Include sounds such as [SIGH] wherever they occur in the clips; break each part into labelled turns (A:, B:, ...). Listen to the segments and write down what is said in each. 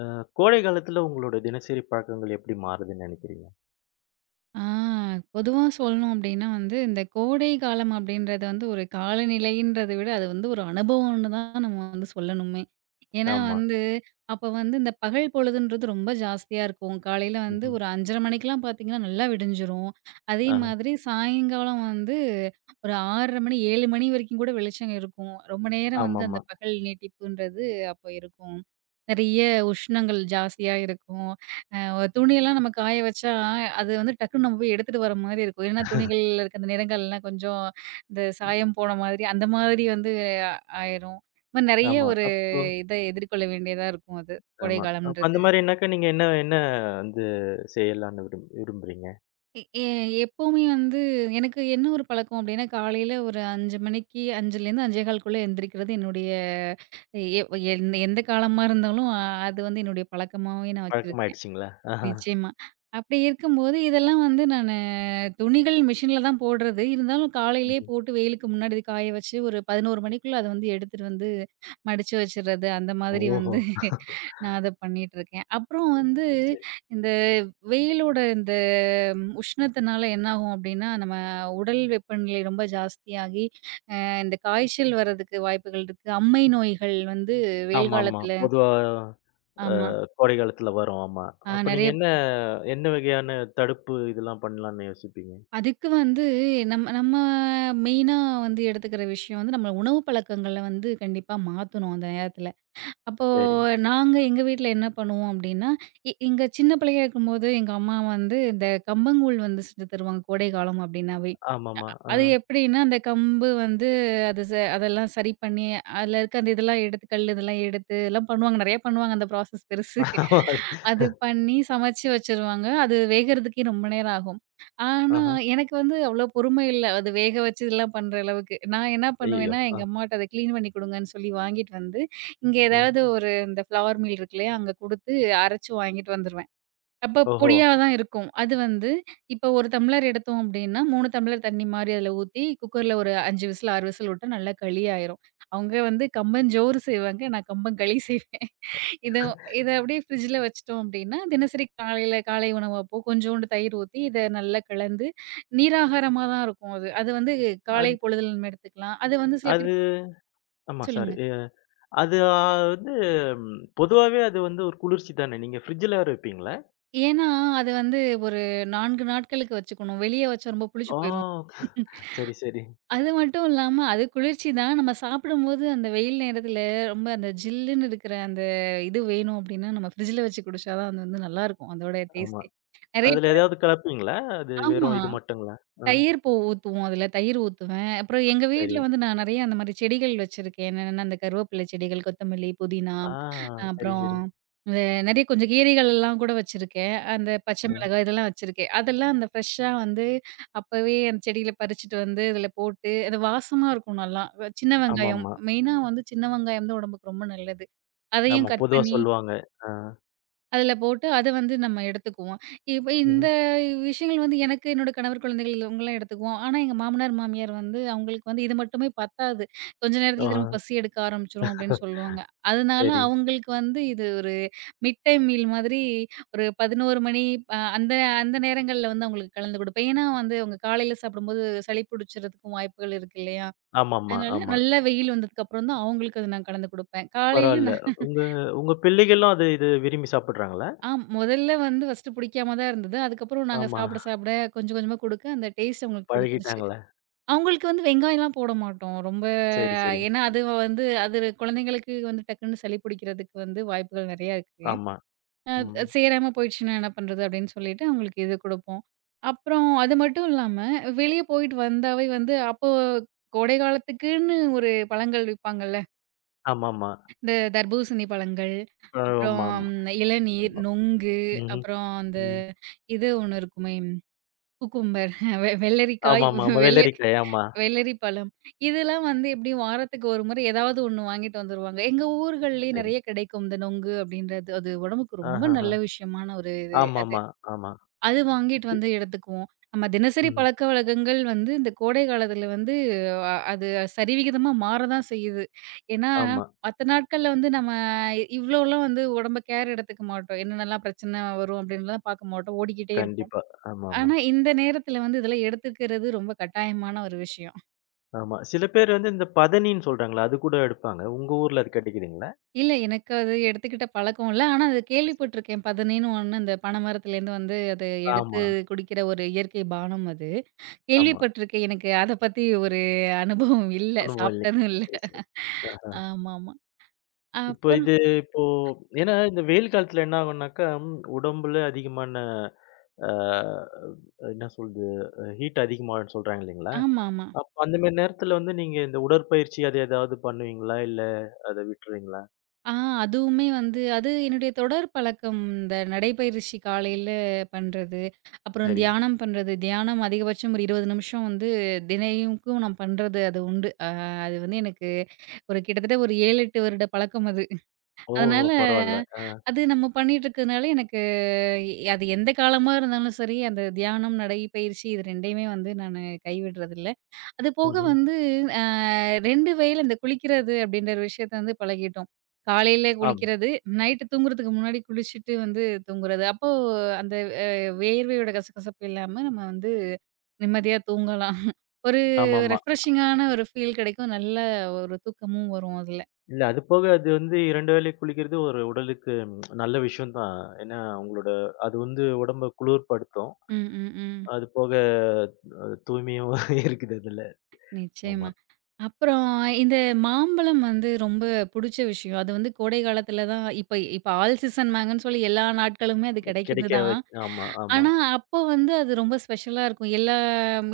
A: கோடை காலத்துல உங்களோட தினசரி பழக்கங்கள் எப்படி மாறுதுன்னு நெனைக்கிறீங்க?
B: ஆ, பொதுவா சொல்லணும் அப்டின்னா வந்து, இந்த கோடை காலம் அப்டின்றது வந்து ஒரு காலநிலைன்றத விட, அது வந்து ஒரு அனுபவம்னு தான் நம்ம வந்து சொல்லணுமே. ஏன்னா
A: ஆமா.
B: வந்து, அப்ப வந்து இந்த பகல் பொழுதுன்றது ரொம்ப ஜாஸ்தியா இருக்கும். காலையில வந்து
A: ம்ஹ்ம்.
B: ஒரு 5:30 மணிக்கெல்லாம் பார்த்தீங்கன்னா, நல்லா விடிஞ்சிரும். அதே
A: ஆஹ.
B: மாதிரி சாயங்காலம் வந்து ஒரு 6:30 மணி, 7 மணி வரைக்கும் கூட வெளிச்சம் இருக்கும். ரொம்ப நேரம் வந்து அந்த
A: ஆமாமா.
B: பகல் நீட்டிப்புன்றது அப்ப இருக்கும். நெறைய உஷ்ணங்கள் ஜாஸ்தியா இருக்கும். ஒரு துணியெல்லாம் நம்ம காய வச்சா, அது வந்து டக்குன்னு நம்ம போய் எடுத்துட்டு வர மாரி இருக்கும். ஏன்னா, துணிகள்ல இருக்க அந்த நிறங்கள்லாம் கொஞ்சம் இந்த சாயம் போன மாதிரி, அந்த மாதிரி வந்து ஆயிரும். இந்த மாரி நெறைய
A: ஆமா.
B: ஒரு
A: அப்போ
B: இத எதிர்கொள்ள வேண்டியதா இருக்கும் அது,
A: ஆமா. அப்ப அந்த
B: கோடைக்காலம்ன்றது.
A: மாரினாக்க நீங்க என்ன என்ன வந்து செய்யலான்னு விரும்புறீங்க?
B: எ எ எப்பவுமே வந்து எனக்கு என்ன ஒரு பழக்கம் அப்டின்னா, காலையில ஒரு 5 மணிக்கு 5லேருந்து 5:15க்குள்ள எந்திரிக்கிறது என்னுடைய. எ எ- எந்த எந்த காலமா இருந்தாலும் அது வந்து என்னுடைய பழக்கமாவே நான் வச்சிருக்கேன்.
A: பழக்கமாயிடுச்சுங்களா? ஆஹா.
B: நிச்சயமா. அப்படி இருக்கும்போது, இதெல்லாம் வந்து நானு துணிகள் மிஷின்ல தான் போடுறது. இருந்தாலும் காலையிலேயே
A: ம்.
B: போட்டு வெயிலுக்கு முன்னாடி இது காய வச்சு, ஒரு 11 மணிக்குள்ள அத வந்து எடுத்துட்டு வந்து மடிச்சு வச்சுறது. அந்த மாதிரி
A: ஓஹோ!
B: வந்து நான் அத பண்ணிட்டுருக்கேன். அப்புறம் வந்து
A: சரி, சரி.
B: இந்த வெயிலோட இந்த உஷ்ணத்தினால என்னாகும் அப்படின்னா, நம்ம உடல் வெப்பநிலை ரொம்ப ஜாஸ்தியாகி, இந்த காய்ச்சல் வர்றதுக்கு வாய்ப்புகள் இருக்கு. அம்மை நோய்கள் வந்து வெயில்
A: ஆமாமா.
B: காலத்துல
A: பொதுவா அ
B: ஆமா.
A: கோடை காலத்துல வரும். ஆமா. அப்ப நீங்க
B: நெறைய
A: என்ன என்ன வகையான தடுப்பு இதெல்லாம் பண்ணலான்னு யோசிப்பீங்க?
B: அதுக்கு வந்து நம்ம நம்ம மெயினா வந்து எடுத்துக்கிற விஷயம் வந்து நம்ம உணவு பழக்கங்கள வந்து கண்டிப்பா மாத்தணும் அந்த நேரத்துல. அப்போ
A: சரி.
B: நாங்க எங்க வீட்ல என்ன பண்ணுவோம் அப்படின்னா, எங்க சின்ன பிள்ளையா இருக்கும்போது எங்க அம்மா வந்து இந்த கம்பங்கூழ் வந்து செஞ்சு தருவாங்க கோடை காலம் அப்படின்னாவே.
A: ஆமாமா. ஆ.
B: அது எப்படின்னா, அந்த கம்பு வந்து அது அதெல்லாம் சரி பண்ணி, அதுல இருக்க அந்த இதெல்லாம் எடுத்து கல் இதெல்லாம் எடுத்து எல்லாம் பண்ணுவாங்க. நெறைய பண்ணுவாங்க. அந்த ப்ராசஸ் பெருசு.
A: ஆமா.
B: அது பண்ணி சமைச்சு வச்சுருவாங்க. அது வேகறதுக்கே ரொம்ப நேரம் ஆகும். ஆனா,
A: ஆஹ.
B: எனக்கு வந்து அவ்வளோ பொறுமை இல்ல. அது வேக வச்சு இதெல்லாம் பண்ற அளவுக்கு. நான் என்ன
A: ஐயய்யோ!
B: பண்ணுவேன்னா, எங்க
A: ஆ.
B: அம்மாட்ட அத கிளீன் பண்ணி குடுங்கன்னு சொல்லி வாங்கிட்டு வந்து, இங்க
A: ம்.
B: ஏதாவது ஒரு இந்த ஃப்ளவர் மில் இருக்கு இல்லையா? அங்க குடுத்து அரைச்சு வாங்கிட்டு வந்துருவேன். அப்ப
A: ஓஹோ!
B: பொடியா தான் இருக்கும். அது வந்து இப்ப 1 டம்ளர் எடுத்தோம் அப்டின்னா, 3 டம்ளர் தண்ணி மாரி அதில ஊத்தி, குக்கர்ல ஒரு 5 விசில், 6 விசில் விட்டா நல்லா களி ஆயிரும். அவங்க வந்து கம்பஞ்சோறு செய்வாங்க. நான் கம்பங்களி செய்வேன். இத இத அப்டியே ஃப்ரிட்ஜில வச்சுட்டோம் அப்டின்னா, தினசரி காலையில காலை உணவு அப்போ கொஞ்சோண்டு தயிர் ஊத்தி, இத நல்லா கலந்து நீராகாரமா தான் இருக்கும் அது. அது வந்து காலை
A: அது
B: பொழுதில நம்ம எடுத்துக்கலாம். அது வந்து சில பேர்
A: அது ஆமா. சாரி.
B: சொல்லுங்க.
A: அது வந்து ம், பொதுவாவே அது வந்து ஒரு குளிர்ச்சி தானே! நீங்க ஃப்ரிட்ஜ்ல வேற வைப்பீங்களா?
B: ஏன்னா, அது வந்து ஒரு 4 நாட்களுக்கு வச்சுக்கணும். வெளிய வச்சா ரொம்ப புளிச்சு
A: ஆ
B: போயிரும்.
A: சரி, சரி.
B: அது மட்டும் இல்லாம, அது குளிர்ச்சி தான். நம்ம சாப்பிடும்போது அந்த வெயில் நேரத்தில ரொம்ப அந்த ஜில்லுன்னு இருக்கிற அந்த இது வேணும் அப்டின்னா, நம்ம ஃப்ரிட்ஜ்ல வச்சு குடிச்சா தான் அது வந்து நல்லாருக்கும். அதோட
A: ஆமா.
B: டேஸ்ட்டே. நெறைய
A: அதுல
B: பேர்.
A: ஏதாவது கலப்பீங்களா? அது
B: ஆமா.
A: வெறும் இது மட்டுங்களா? ஆ
B: தயிர் பூ ஊத்துவோம் அதுல. தயிர் ஊத்துவேன். அப்புறம் எங்க
A: சரி.
B: வீட்ல வந்து நான் நெறைய அந்த மாரி செடிகள் வச்சிருக்கேன். என்னன்னா, அந்த கருவேப்பிலை செடிகள், கொத்தமல்லி, புதினா,
A: ஆ சரி,
B: அப்புறம்
A: சரி.
B: இந்த நெறைய கொஞ்சம் கீரைகள்லாம் கூட வச்சிருக்கேன். அந்த பச்சை
A: ம்.
B: மிளகாய் இதெல்லாம் வச்சிருக்கேன். அதெல்லாம் அந்த ஃப்ரெஷ்ஷா வந்து அப்பவே அந்த செடியில பறிச்சுட்டு வந்து இதுல போட்டு அது வாசமா இருக்கும் நல்லா. சின்ன
A: ஆமாமா.
B: வெங்காயம்
A: ஆமா.
B: மெயினா வந்து சின்ன வெங்காயம் தான் உடம்புக்கு ரொம்ப நல்லது. அதையும்
A: ஆமா
B: கட்
A: பொதுவா
B: பண்ணி
A: சொல்லுவாங்க. ஆ.
B: அதில போட்டு அத வந்து நம்ம எடுத்துக்குவோம். இப்ப இந்த
A: ம்.
B: விஷயங்கள் வந்து எனக்கு என்னோட கணவர் குழந்தைகள் இவங்கலாம் எடுத்துக்குவோம். ஆனா எங்க மாமனார், மாமியார் வந்து அவங்களுக்கு வந்து இது மட்டுமே பத்தாது. கொஞ்ச
A: ஆ.
B: நேரத்தில திரும்ப பசி எடுக்க ஆரம்பிச்சுரும் அப்படின்னு சொல்லுவாங்க. அதனால
A: சரி.
B: அவங்களுக்கு வந்து இது ஒரு மிட் டைம் மீல் மாதிரி ஒரு 11 மணி அந்த அந்த நேரங்கள்ல வந்து அவங்களுக்கு கலந்து கொடுப்பேன். ஏன்னா வந்து அவங்க காலையில சாப்பிடும்போது சளி பிடிச்சறதுக்கும் வாய்ப்புகள் இருக்கு இல்லையா?
A: ஆமாமா,
B: அதனால
A: ஆமா.
B: நல்லா வெயில் வந்ததுக்கப்புறம் தான் அவங்களுக்கு அது நான் கலந்து கொடுப்பேன். காலையில.
A: பரவால்ல. உங்க உங்க பிள்ளைகளும் அது இது விரும்பி சாப்பிடுறாங்களா?
B: ஆம். முதல்ல வந்து ஃபர்ஸ்ட்டு புடிக்காம தான் இருந்தது. அதுக்கப்புறம் நாங்க
A: ஆமா.
B: சாப்பிட கொஞ்சம் கொஞ்சமா குடுக்க அந்த டேஸ்ட் அவங்களுக்கு பிடிச்சிருச்சு.
A: பழகிட்டாங்களா?
B: அவங்களுக்கு வந்து வெங்காயம்லாம் போட மாட்டோம். ரொம்ப
A: சரி, சரி.
B: ஏன்னா அது வந்து அது குழந்தைங்களுக்கு வந்து டக்குன்னு சளி பிடிக்கிறதுக்கு வந்து வாய்ப்புகள் நெறையா இருக்கு.
A: ஆமா.
B: அ
A: ம்.
B: சேராம போயிடுச்சுன்னா என்ன பண்றது அப்படின்னு சொல்லிட்டு அவங்களுக்கு இது குடுப்போம். அப்புறம் அது மட்டும் இல்லாம வெளிய போயிட்டு வந்தாவே வந்து அப்போ கோடை காலத்துக்குன்னு ஒரு பழங்கள் விப்பாங்கல்ல.
A: ஆமாமா.
B: இந்த தர்பூசணி பழங்கள், அப்புறம்
A: ஆமாமா.
B: இளநீர்,
A: ஆமா.
B: நொங்கு,
A: ம்ஹ்ம்.
B: அப்புறம்
A: ம்.
B: இது ஒண்ணு இருக்குமே, குக்கும்பர் வெள்ளரிக்காய்,
A: ஆமாமா, ஆமா.
B: வெள்ள
A: வெள்ளரிக்காய் ஆமா.
B: வெள்ளரி பழம். இதெல்லாம் வந்து எப்படியும் வாரத்துக்கு ஒரு முறை ஏதாவது ஒண்ணு வாங்கிட்டு வந்துருவாங்க. எங்க ஊர்கள்லயே
A: சரி.
B: நெறைய கிடைக்கும் இந்த நொங்கு அப்படின்றது. அது உடம்புக்கு ரொம்ப
A: ஆஹஹ.
B: நல்ல விஷயமான ஒரு இது அது.
A: ஆமாமா, ஆமா.
B: அது வாங்கிட்டு
A: பி
B: வந்து எடுத்துக்குவோம். நம்ம தினசரி
A: ம்.
B: பழக்கவழக்கங்கள் வந்து இந்த கோடை காலத்துல வந்து அது சரிவிகிதமா மாற தான் செய்யுது. ஏன்னா,
A: ஆமா.
B: மத்த நாட்கள்ல வந்து நம்ம இவ்ளோலாம் வந்து உடம்ப கேர் எடுத்துக்க மாட்டோம். என்னென்னலாம் பிரச்சனை வரும் அப்படின்லாம் பார்க்க மாட்டோம். ஓடிக்கிட்டே இருப்போம்.
A: கண்டிப்பா. ஆமாமா,
B: ஆனா, இந்த நேரத்துல வந்து இதெல்லாம் எடுத்துக்கிறது ரொம்ப கட்டாயமான ஒரு விஷயம்.
A: ஆமா. சில பேர் வந்து இந்த பதனின்னு சொல்றாங்கல்ல, அது கூட எடுப்பாங்க. உங்க ஊர்ல அது கிடைக்குதுங்களா?
B: இல்ல, எனக்கு அது எடுத்துக்கிட்ட பழக்கம் இல்ல. ஆனா அது
A: சரி.
B: கேள்விப்பட்டுருக்கேன். 11:01 அந்த பனமரத்துலேருந்து வந்து அத எடுத்து
A: ஆமா,
B: குடிக்கிற ஒரு இயற்கை பானம் அது.
A: ஆமா.
B: கேள்விப்பட்டுருக்கேன். எனக்கு அத பத்தி ஒரு அனுபவம் இல்ல.
A: அனுபவம் இல்லைங்க.
B: சாப்பிட்டதும் இல்ல.
A: சரி, சரி. ஆ.
B: ஆமாமா.
A: இப்போ
B: அப்புறம்.
A: இது இப்போ ஏன்னா இந்த வெயில் காலத்துல என்ன ஆகும்னாக்கா, ம், உடம்புல அதிகமான ஆ என்ன சொல்றது? ஹீட் அதிகமாகும்ன்னு சொல்றாங்க இல்லைங்களா?
B: ஆமாமா.
A: அப்ப அந்த மாரி நேரத்துல வந்து நீங்க இந்த உடற்பயிற்சி அது ஏதாவது பண்ணுவீங்களா? இல்ல அத விட்டுருவீங்களா?
B: ஆ அதுவுமே வந்து அது என்னுடைய தொடர் பழக்கம். இந்த நடைப்பயிற்சி காலையில பண்றது, அப்புறம்
A: சரி.
B: தியானம் பண்றது. தியானம் அதிகபட்சம் ஒரு 20 நிமிஷம் வந்து தினைக்கும் நான் பண்றது அது உண்டு. அது வந்து எனக்கு ஒரு கிட்டத்தட்ட ஒரு 7, 8 வருட பழக்கம் அது.
A: ஓஹோ!
B: அதனால
A: பரவால்ல. ஆ.
B: அது நம்ம பண்ணிட்டு இருக்கிறதுனால எனக்கு அது எந்த காலமா இருந்தாலும் சரி, அந்த தியானம், நடைப்பயிற்சி இது 2யுமே வந்து நானு கைவிடுறதில்ல. அது போக
A: ம்ஹ்ம்.
B: வந்து அ 2 வேள இந்த குளிக்கிறது அப்படின்ற ஒரு விஷயத்த வந்து பழகிட்டோம். காலையில
A: ஆம்.
B: குளிக்கிறது, நைட்டு தூங்குறதுக்கு முன்னாடி குளிச்சுட்டு வந்து தூங்குறது. அப்போ அந்த அ வேர்வையோட கசகசப்பு இல்லாம நம்ம வந்து நிம்மதியா தூங்கலாம். ஒரு
A: ஆமாமா.
B: ரெஃப்ரெஷிங்கான ஒரு ஃபீல் கிடைக்கும். நல்ல ஒரு தூக்கமும் வரும் அதுல.
A: இல்ல அது போக அது வந்து 2 வேளை குளிக்கிறது ஒரு உடலுக்கு நல்ல விஷயம் தான். ஏன்னா, உங்களோட அது வந்து உடம்ப குளிர்படுத்தும்.
B: ம், ம், ம்.
A: அது போக தூய்மையும் [LAUGHS] இருக்குது அதுல.
B: நிச்சயமா.
A: ஆமா.
B: அப்புறம் இந்த மாம்பழம் வந்து ரொம்ப புடிச்ச விஷயம். அது வந்து கோடை காலத்துல தான் இப்ப இப்ப ஆல் சீசன் மேங்கன்னு சொல்லி எல்லா நாட்களுமே அது கிடைக்கிறது
A: கிடைக்க
B: தான்.
A: வச் ஆமா, ஆமா.
B: ஆனா, அப்போ வந்து அது ரொம்ப ஸ்பெஷலா இருக்கும். எல்லா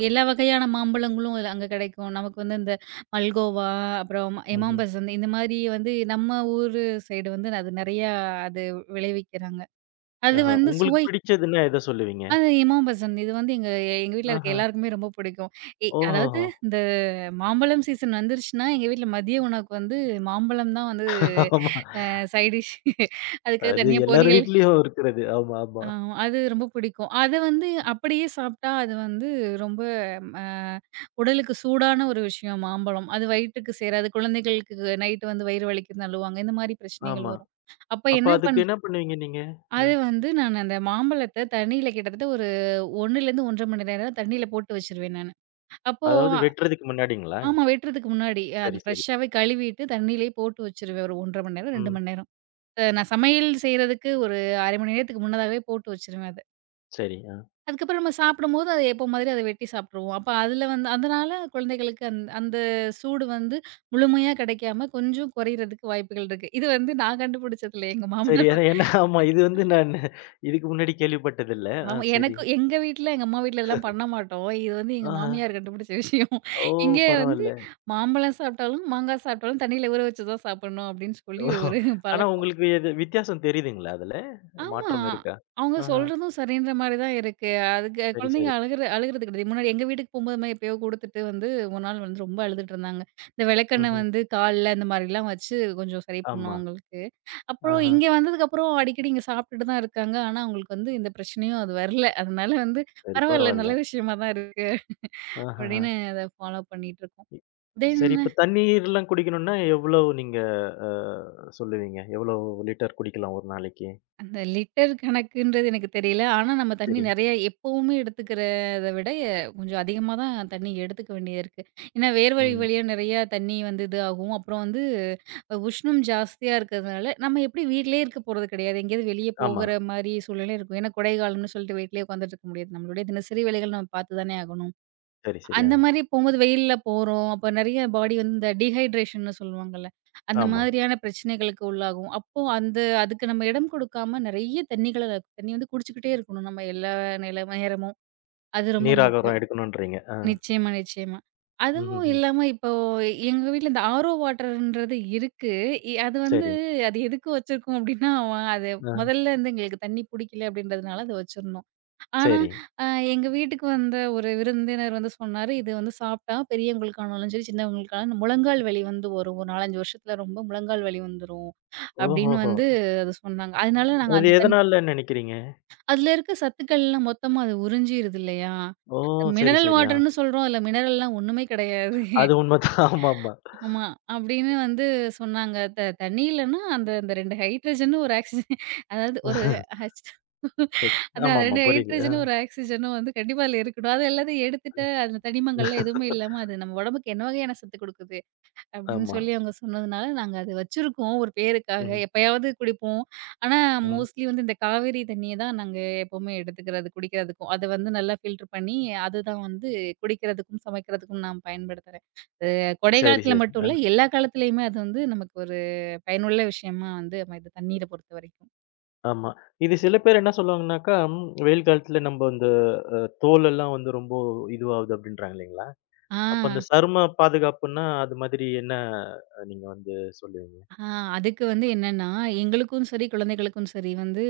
B: எல்லா வகையான மாம்பழங்களும் அது அங்க கிடைக்கும். நமக்கு வந்து இந்த மல்கோவா, அப்புறம்
A: ம்ஹ்ம்.
B: எமாம்பசந்த் இந்த மாரி வந்து நம்ம ஊரு சைடு வந்து அது நெறையா அது விளைவிக்கிறாங்க. அது
A: ஆஹா.
B: வந்து
A: உங்களுக்கு
B: சுவை
A: பிடிச்சதுன்னா எத சொல்லுவீங்க?
B: அது எமாம்பசந்த் இது வந்து எங்க எங்க வீட்ல இருக்க
A: ஆஹா.
B: எல்லாருக்குமே ரொம்ப பிடிக்கும். அதாவது
A: ஓஹோஹோ!
B: இந்த மாம்பழம் சீசன் வந்துருச்சுன்னா, எங்க வீட்ல மதிய உணவுக்கு வந்து மாம்பழம் தான் வந்து
A: ஆமா.
B: Side dish. அதுக்காக
A: அது
B: தனியா
A: எல்லார்
B: பொரியல்
A: வீட்லயும் இருக்கிறது. ஆமா, ஆமா.
B: ஆ அது ரொம்ப பிடிக்கும். அத வந்து அப்படியே சாப்பிட்டா அது வந்து ரொம்ப அ உடலுக்கு சூடான ஒரு விஷயம் மாம்பழம். அது வயிட்டுக்கு சேராது. குழந்தைகளுக்கு நைட் வந்து வயிறு வலிக்குதுன்னு அழுவாங்க. இந்த மாரி பிரச்சனைகள்
A: ஆமா.
B: வரும். அப்ப
A: அப்ப
B: என்ன பண்
A: அதுக்கு என்ன பண்ணுவீங்க நீங்க? அ
B: அது வந்து நான் அந்த மாம்பழத்த தண்ணீல கிட்டத்தட்ட ஒரு 1லேருந்து 1 1/2 மணி நேரம் தண்ணீல போட்டு வச்சுருவேன் நானு. அப்போ
A: அதாவது
B: அ-
A: வெட்டுறதுக்கு முன்னாடிங்களா?
B: ஆமா, வெட்டுறதுக்கு முன்னாடி அது
A: சரி, சரி.
B: ஃப்ரெஷ்ஷாவே கழுவிட்டு தண்ணீலயே போட்டு வச்சுருவேன். ஒரு 1 1/2 மணி நேரம், 2
A: ம்.
B: மணி நேரம். நான் சமையல் செய்றதுக்கு ஒரு 1/2 மணி நேரத்துக்கு முன்னதாவே போட்டு வச்சுருவேன் அத.
A: சரி. ஆ.
B: அதுக்கப்புறம் நம்ம சாப்பிடும்போது அத எப்போ மாதிரி அத வெட்டி சாப்ட்ருவோம். அப்ப அதுல வந்து அதனால குழந்தைகளுக்கு அந்த சூடு வந்து முழுமையா கிடைக்காம கொஞ்சம் குறையிறதுக்கு வாய்ப்புகள் இருக்கு. இது வந்து நான் கண்டுபிடிச்சதில்ல. எங்க
A: சரி.
B: மாமனார்.
A: ஏன்னா ஏன்னா ஆமா. இது வந்து நான் இதுக்கு முன்னாடி கேள்விப்பட்டதில்ல. ஆ
B: ஆமா.
A: சரி.
B: எனக்கு எங்க வீட்ல எங்க அம்மா வீட்ல இதெல்லாம் பண்ண மாட்டோம். இது வந்து எங்க
A: ஆஹா.
B: மாமியார் கண்டுபிடிச்ச விஷயம்.
A: ஓ!
B: இங்கே வந்து
A: பரவால்ல.
B: மாம்பழம் சாப்ட்டாலும், மாங்காய் சாப்ட்டாலும் தண்ணீல ஊற வச்சு தான் சாப்பிடணும் அப்டின்னு சொல்லி
A: ஓ!
B: ஒரு
A: ஆனா
B: பழக்கம்.
A: உங்களுக்கு எது வித்தியாசம் தெரியுதுங்களா அதுல?
B: ஆமா.
A: மாற்றம் இருக்கா?
B: அவங்க
A: ஆஹா.
B: சொல்றதும் சரின்ற மாரி தான் இருக்கு. அதுக்கு
A: சரி,
B: குழந்தைங்க
A: சரி.
B: அழுகுறது கிடையாது. முன்னாடி எங்க வீட்டுக்கு போம்போது மாரி எப்பயோ குடுத்துட்டு வந்து ஒரு நாள் வந்து ரொம்ப அழுதுட்டுருந்தாங்க. இந்த விளக்கெண்ணெய்
A: ம்ஹ்ம்.
B: வந்து கால்ல இந்த மாரிலாம் வச்சு கொஞ்சம் சரி பண்ணோம்
A: ஆமா.
B: அவங்களுக்கு. அப்புறம்
A: ஆஹா.
B: இங்க வந்ததுக்கப்புறம் அடிக்கடி இங்க சாப்பிட்டுட்டு தான் இருக்காங்க. ஆனா, அவங்களுக்கு வந்து எந்த பிரச்சனையும் அது வரல. அதனால வந்து
A: சரி
B: பரவால்ல, நல்ல
A: பரவால்ல.
B: விஷயமா தான் இருக்கு.
A: ஆஹஹா.
B: அப்படின்னு அத ஃபாலோ பண்ணிட்டுருக்கோம்.
A: இ
B: தென்
A: சரி இப்ப தண்ணீர்லாம் குடிக்கணும்னா எவ்வளவு நீங்க அ சொல்லுவீங்க? எவ்வளவு லிட்டர் குடிக்கலாம் ஒரு நாளைக்கு?
B: அந்த லிட்டர் கணக்குன்றது எனக்கு தெரியல. ஆனா, நம்ம தண்ணி
A: சரி.
B: நெறைய எப்பவுமே எடுத்துக்கிறத விட கொஞ்சம் அதிகமா தான் தண்ணி எடுத்துக்க வேண்டியது இருக்கு. ஏன்னா, வேர்வை
A: ம்.
B: வழியா நெறையா தண்ணி வந்து இது ஆகும். அப்புறம் வந்து உஷ்ணம் ஜாஸ்தியா இருக்கிறதுனால, நம்ம எப்படி வீட்லயே இருக்க போறது கிடையாது. எங்கேயாவது வெளிய
A: ஆமா.
B: போகிற மாரி சூழ்நிலை இருக்கும். ஏன்னா, கோடைகாலம்னு சொல்லிட்டு வீட்லயே உட்காந்துட்டு இருக்க முடியாது. நம்மளுடைய தினசரி வேலைகள் நம்ம பார்த்து தானே ஆகணும்.
A: சரி, சரி.
B: அந்த
A: ஆ.
B: மாரி போம்போது வெயில்ல போறோம். அப்ப நெறைய பாடி வந்து இந்த டீஹைட்ரேஷன்னு சொல்லுவாங்கல்ல. அந்த
A: ஆமா.
B: மாதிரியான பிரச்சனைகளுக்கு உள்ளாகும். அப்போ அந்த அதுக்கு நம்ம இடம் கொடுக்காம நெறைய தண்ணிகள தண்ணி வந்து குடிச்சுக்கிட்டே இருக்கணும் நம்ம எல்லா நில நேரமும். அது ரொம்ப
A: நீராகாரம்
B: முக்கியம்.
A: எடுக்கணும்ன்றீங்க. ஆ.
B: நிச்சயமா, நிச்சயமா. அதுவும்
A: ம்ஹ்ஹ்ம்.
B: இல்லாம இப்போ எங்க வீட்ல இந்த ஆரோ வாட்டர்ன்றது இருக்கு. அது வந்து
A: சரி.
B: அது எதுக்கு வச்சிருக்கோம் அப்டின்னா, அது
A: ஆ.
B: முதல்ல வந்து எங்களுக்கு தண்ணி புடிக்கல அப்டின்றதுனால அத வச்சிருந்தோம். ஆனா,
A: சரி.
B: அ எங்க வீட்டுக்கு வந்த ஒரு விருந்தினர் வந்து சொன்னாரு, "இது வந்து சாப்பிட்டா பெரியவங்களுக்கானாலும் சரி, சின்னவங்களுக்கானாலும் முழங்கால் வலி வந்து வரும். ஒரு 4, 5 வருஷத்துல ரொம்ப முழங்கால் வலி வந்துரும்." அப்படின்னு
A: ஓஹோஹோ!
B: வந்து அது சொன்னாங்க. அதனால நாங்க
A: இது
B: அந்த தண்ணி
A: எதனாலன்னு நெனைக்கிறீங்க?
B: அதுல இருக்க சத்துக்கள்லாம் மொத்தமா அது உறிஞ்சிருது இல்லையா?
A: ஓ! சரி,
B: மினரல்
A: சரி. ஆ.
B: வாட்டர்ன்னு சொல்றோம். அதுல மினரல்லாம் ஒண்ணுமே கிடையாது.
A: அது உண்மதான். ஆமாமா.
B: ஆமா. அப்படின்னு வந்து சொன்னாங்க. தண்ணி இல்லன்னா, அந்த அந்த 2 ஹைட்ரஜனும், ஒரு ஆக்ஸிஜன் அதாவது ஒரு ஹச் அதான் அந்த
A: ஆமாமா.
B: 2
A: [LAUGHS] புரியுது. ஆ.
B: ஹைட்ரஜனும், ஒரு ஆக்ஸிஜனும் வந்து கண்டிப்பா அதுல இருக்கணும். அது எல்லாத்தையும் எடுத்துட்டு, அதுல தனிமங்கள்லாம் எதுவுமே இல்லாம, அது நம்ம உடம்புக்கு என்ன வகையான சத்து கொடுக்குது? அப்படின்னு
A: ஆமா.
B: சொல்லி அவங்க சொன்னதுனால, நாங்க அத வச்சிருக்கோம் ஒரு பேருக்காக.
A: ம்.
B: எப்பயாவது குடிப்போம். ஆனா,
A: ம்.
B: மோஸ்ட்லி வந்து இந்த காவேரி தண்ணிய தான் நாங்க எப்பவுமே எடுத்துக்கிறது, குடிக்கிறதுக்கும். அத வந்து நல்லா ஃபில்டர் பண்ணி, அதுதான் வந்து குடிக்கிறதுக்கும், சமைக்கிறதுக்கும் நான் பயன்படுத்துறேன். அது கொடை
A: சரி,
B: காலத்துல
A: சரி.
B: மட்டும்
A: ஆ.
B: இல்ல, எல்லா காலத்துலயுமே அது வந்து நமக்கு ஒரு பயனுள்ள விஷயமா வந்து அமையுது, தண்ணீர பொறுத்தவரைக்கும்.
A: ஆமா. இது சில பேர் என்ன சொல்லுவாங்கனாக்கா, ம் வெயில் காலத்துல நம்ப இந்த அ தோலெல்லாம் வந்து ரொம்ப இதுவாகுது அப்டின்றாங்க இல்லைங்களா?
B: ஆ.
A: அப்ப அந்த சரும பாதுகாப்புன்னா, அது மாதிரி என்ன நீங்க வந்து சொல்லுவீங்க?
B: ஆ அதுக்கு வந்து என்னன்னா, எங்களுக்கும் சரி, குழந்தைகளுக்கும் சரி வந்து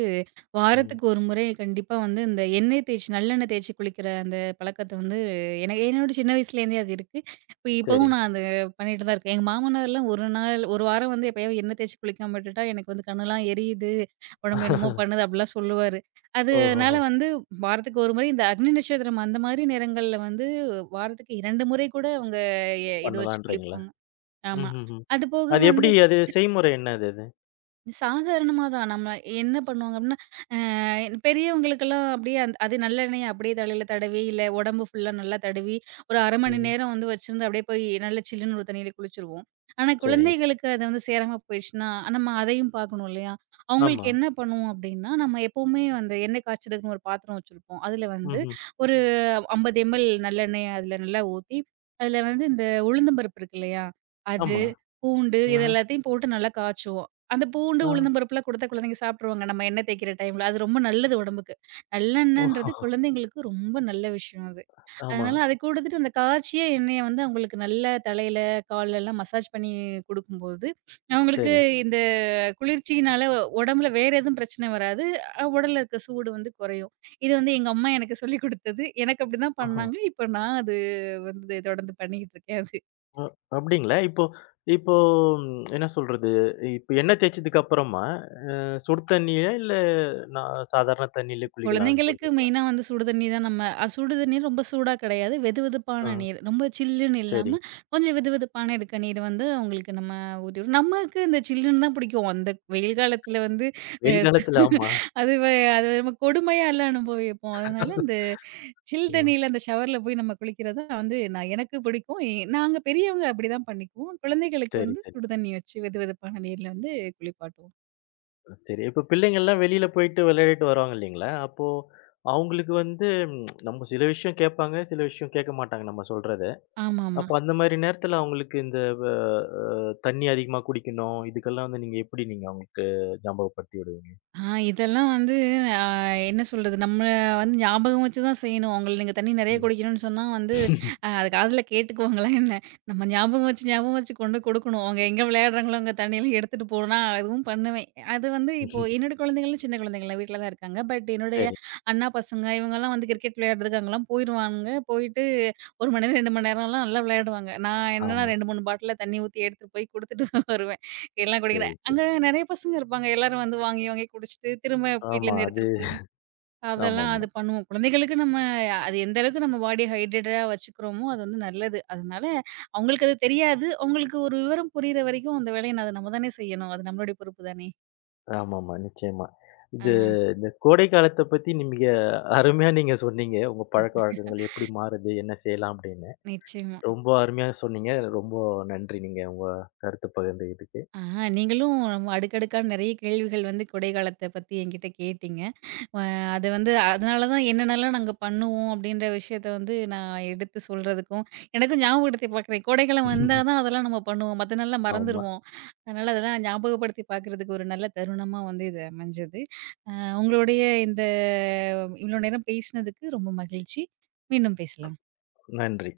A: ம்.
B: வாரத்துக்கு ஒரு முறை கண்டிப்பா வந்து இந்த எண்ணெய் தேய்ச்சு நல்லெண்ணெய் தேய்ச்சு குளிக்கிற அந்த பழக்கத்த வந்து எனக்கு என்னோட சின்ன வயசுலேருந்தே அது இருக்கு. இப்ப
A: சரி.
B: இப்பவும் நான் அது பண்ணிட்டு தான் இருக்கேன். எங்க மாமனார்லாம் ஒரு நாள் ஒரு வாரம் வந்து எப்பயாவது எண்ணெய் தேய்ச்சு குளிக்காம விட்டுட்டா, "எனக்கு வந்து கண்ணுலாம் எரியுது, உடம்பு என்னமோ பண்ணுது" அப்படிலாம் சொல்லுவாரு. அதனால
A: ஓஹோஹோ!
B: வந்து வாரத்துக்கு ஒரு முறை இந்த அக்னி நட்சத்திரம் அந்த மாரி நேரங்கள்ல வந்து வாரத்துக்கு 2 முறை கூட அவங்க இது வச்சு
A: பண்ணலான்றீங்களா?
B: குளிப்பாங்க. ஆமா.
A: ம்ஹ்ஹ்ம்.
B: அது போக
A: அது
B: வந்து
A: எப்டி அது செய்முறை என்னது அது?
B: சாதாரணமா தான். நம்ம என்ன பண்ணுவாங்க அப்டின்னா, அ பெரியவங்களுக்கெல்லாம் அப்படியே அது நல்லெண்ணெய அப்படியே தலையில தடவி, இல்ல உடம்பு ஃபுல்லா நல்லா தடவி, ஒரு 1/2 மணி
A: ம்.
B: நேரம் வந்து வச்சிருந்து அப்படியே போய் நல்லா சில்லுன்னு ஒரு தண்ணீல குளிச்சுருவோம். ஆனா
A: சரி.
B: குழந்தைகளுக்கு அது வந்து சேராம போயிடுச்சுன்னா, நம்ம அதையும் பார்க்கணும் இல்லையா? அவங்களுக்கு
A: ஆமா.
B: என்ன பண்ணுவோம் அப்படின்னா, நம்ம எப்பவுமே அந்த எண்ணெய் காய்ச்சதுக்குன்னு ஒரு பாத்திரம் வச்சிருப்போம். அதுல வந்து
A: ம்ஹ்ம்.
B: ஒரு 50 எம்எல் நல்லெண்ணெய அதுல நல்லா ஊத்தி, அதுல வந்து இந்த உளுந்தம் பருப்பு இருக்கு இல்லையா? அது,
A: ஆமா.
B: பூண்டு இது
A: ஆஹ.
B: எல்லாத்தையும் போட்டு நல்லா காய்ச்சுவோம். அந்த பூண்டு,
A: ஆ.
B: உளுந்தம் பருப்புலாம் குடுத்தா குழந்தைங்க சாப்ட்ருவாங்க. நம்ம எண்ணெய் தேய்க்கிற டைம்ல. அது ரொம்ப நல்லது உடம்புக்கு. நல்லெண்ணன்றது
A: ஓஹோ!
B: குழந்தைங்களுக்கு ரொம்ப நல்ல விஷயம் அது.
A: ஆமா.
B: அதனால அது குடுத்துட்டு அந்த காய்ச்சிய எண்ணெய வந்து அவங்களுக்கு நல்லா தலையில, கால்லலாம் மசாஜ் பண்ணி குடுக்கும்போது, அவங்களுக்கு
A: சரி.
B: இந்த குளிர்ச்சியினால உடம்புல வேற எதுவும் பிரச்சனை வராது. உடல்ல இருக்க சூடு வந்து குறையும். இது வந்து எங்க அம்மா எனக்கு சொல்லிக் குடுத்தது. எனக்கு அப்டிதான்
A: ஓஹோ!
B: பண்ணாங்க. இப்ப நான் அது வந்து தொடர்ந்து பண்ணிக்கிட்டு இருக்கேன் அது.
A: அ அப்டிங்களா? இப்போ இப்போ ம் என்ன சொல்றது? இப்ப எண்ணெய் தேய்ச்சதுக்கு அப்புறமா, அ சுடு தண்ணீயா? இல்ல நான் சாதாரண தண்ணீயிலே குளிக்கலாம்னு
B: குழந்தைங்களுக்கு
A: சொல்றீங்க?
B: மெயினா வந்து சுடு தண்ணி தான் நம்ம அது சுடு தண்ணி ரொம்ப சூடா கிடையாது.
A: ஆ.
B: வெதுவெதுப்பான நீர். ரொம்ப சில்லுன்னு
A: சரி.
B: இல்லாம, கொஞ்சம் வெதுவெதுப்பான இருக்க நீர் வந்து அவங்களுக்கு நம்ம ஊத்தி நமக்கு இந்த சில்லுன்னு தான் பிடிக்கும். அந்த வெயில் காலத்துல வந்து அ
A: வெயில் காலத்துல ஆமா.
B: அது வ அது நம்ம கொடுமையால அனுபவிப்போம். அதனால அந்த சில்
A: ம்.
B: தண்ணீல அந்த ஷவர்ல போய் நம்ம குளிக்கிறது தான் வந்து நான் எனக்கு பிடிக்கும். நாங்க பெரியவங்க அப்படிதான் பண்ணிக்குவோம். குழந்தைகளுக்கு
A: சரி,
B: வந்து
A: சரி.
B: சுடு தண்ணி வச்சு வெதுவெதுப்பான நீர்ல வந்து குளிப்பாட்டுவோம்.
A: சரி. இப்ப பிள்ளைங்கள்லாம் வெளியில போயிட்டு விளையாடிட்டு வருவாங்க இல்லைங்களா? அப்போ அவங்களுக்கு வந்து நம்ம சில விஷயம் கேட்பாங்க, சில விஷயம் கேட்க மாட்டாங்க நம்ம சொல்றத.
B: ஆமாமா.
A: அப்ப அந்த மாரி நேரத்துல அவங்களுக்கு இந்த வ அ தண்ணி அதிகமா குடிக்கணும். இதுக்கெல்லாம் வந்து நீங்க எப்படி நீங்க அவங்களுக்கு ஞாபகப்படுத்தி விடுவீங்க?
B: இதெல்லாம் வந்து அ என்ன சொல்றது? நம்ம வந்து ஞாபகம் வச்சு தான் செய்யணும். அவங்கள நீங்க தண்ணீ நெறைய
A: ம்.
B: குடிக்கணும்னு சொன்னா வந்து,
A: [LAUGHS]
B: அது காதுல கேட்டுக்குவாங்களா என்ன? நம்ம ஞாபகம் வச்சு கொண்டு கொடுக்கணும். அவங்க எங்க விளையாடுறாங்களோ, அங்க தண்ணியெல்லாம் எடுத்துட்டு போனா அதுவும் பண்ணுவேன். அது வந்து இப்போ என்னோட குழந்தைங்களும் சின்ன குழந்தைங்கலாம் வீட்ல தான் இருக்காங்க. பட் என்னுடைய
A: சரி.
B: அண்ணா பசங்க இவங்கலாம் வந்து கிரிக்கெட் விளையாடுறதுக்கு அங்கலாம் போயிருவானுங்க. போயிட்டு 1 மணி நேரம், 2 மணி நேரம்லாம் நல்லா விளையாடுவாங்க. நான் என்னன்னா
A: ஆமா.
B: 2, 3 பாட்டில்ல தண்ணீ ஊத்தி எடுத்துட்டு போய் குடுத்துட்டு [LAUGHS] வருவேன். எல்லாம் குடிங்க.
A: சரி, சரி.
B: அங்க நெறைய பசங்க இருப்பாங்க. எல்லாரும் வந்து வாங்கி குடிச்சிட்டு, திரும்ப
A: ஆமா.
B: வீட்லேருந்து
A: அது
B: எடுத்துட்டு போயி, அதெல்லாம்
A: ஆமாமா.
B: அது பண்ணுவோம். குழந்தைகளுக்கு நம்ம அது எந்த அளவுக்கு நம்ம பாடிய ஹைட்ரேட்டடா வச்சுக்கிறோமோ, அது வந்து நல்லது. அதனால அவங்களுக்கு அது தெரியாது. அவங்களுக்கு ஒரு விவரம் புரியிற வரைக்கும் அந்த வேலைய அது நம்ம தானே செய்யணும். அது நம்மளுடைய பொறுப்பு தானே!
A: ஆமாமா. நிச்சயமா.
B: ஆ
A: இது இந்த கோடை காலத்த பத்தி நீங்க அருமையா நீங்க சொன்னீங்க. உங்க பழக்கவழக்கங்கள் எப்படி மாறுது? என்ன செய்யலாம் அப்படின்னு.
B: நிச்சயமா.
A: ரொம்ப அருமையா சொன்னீங்க. ரொம்ப நன்றி நீங்க உங்க கருத்து பகிர்ந்ததுக்கு.
B: ஆ, நீங்களும் நம்ம அடுக்கடுக்கா நெறைய கேள்விகள் வந்து கொடை காலத்த பத்தி என்கிட்ட கேட்டீங்க. அ அது வந்து அதனால தான் என்னென்னலாம் நாங்க பண்ணுவோம் அப்படின்ற விஷயத்த வந்து நான் எடுத்து சொல்றதுக்கும், எனக்கும் ஞாபகப்படுத்தி பார்க்குறேன். கோடைக்காலம் வந்தா தான்
A: [LAUGHS]
B: அதெல்லாம் நம்ம பண்ணுவோம். மத்த நாள்லாம்
A: ஆமா.
B: மறந்துருவோம். அதனால அதெல்லாம் ஞாபகப்படுத்தி பார்க்குறதுக்கு ஒரு நல்ல தருணமா வந்து இது அமைஞ்சது. அ உங்களுடைய இந்த இவ்வளோ நேரம் பேசினதுக்கு ரொம்ப மகிழ்ச்சி. மீண்டும் பேசலாம்.
A: நன்றி.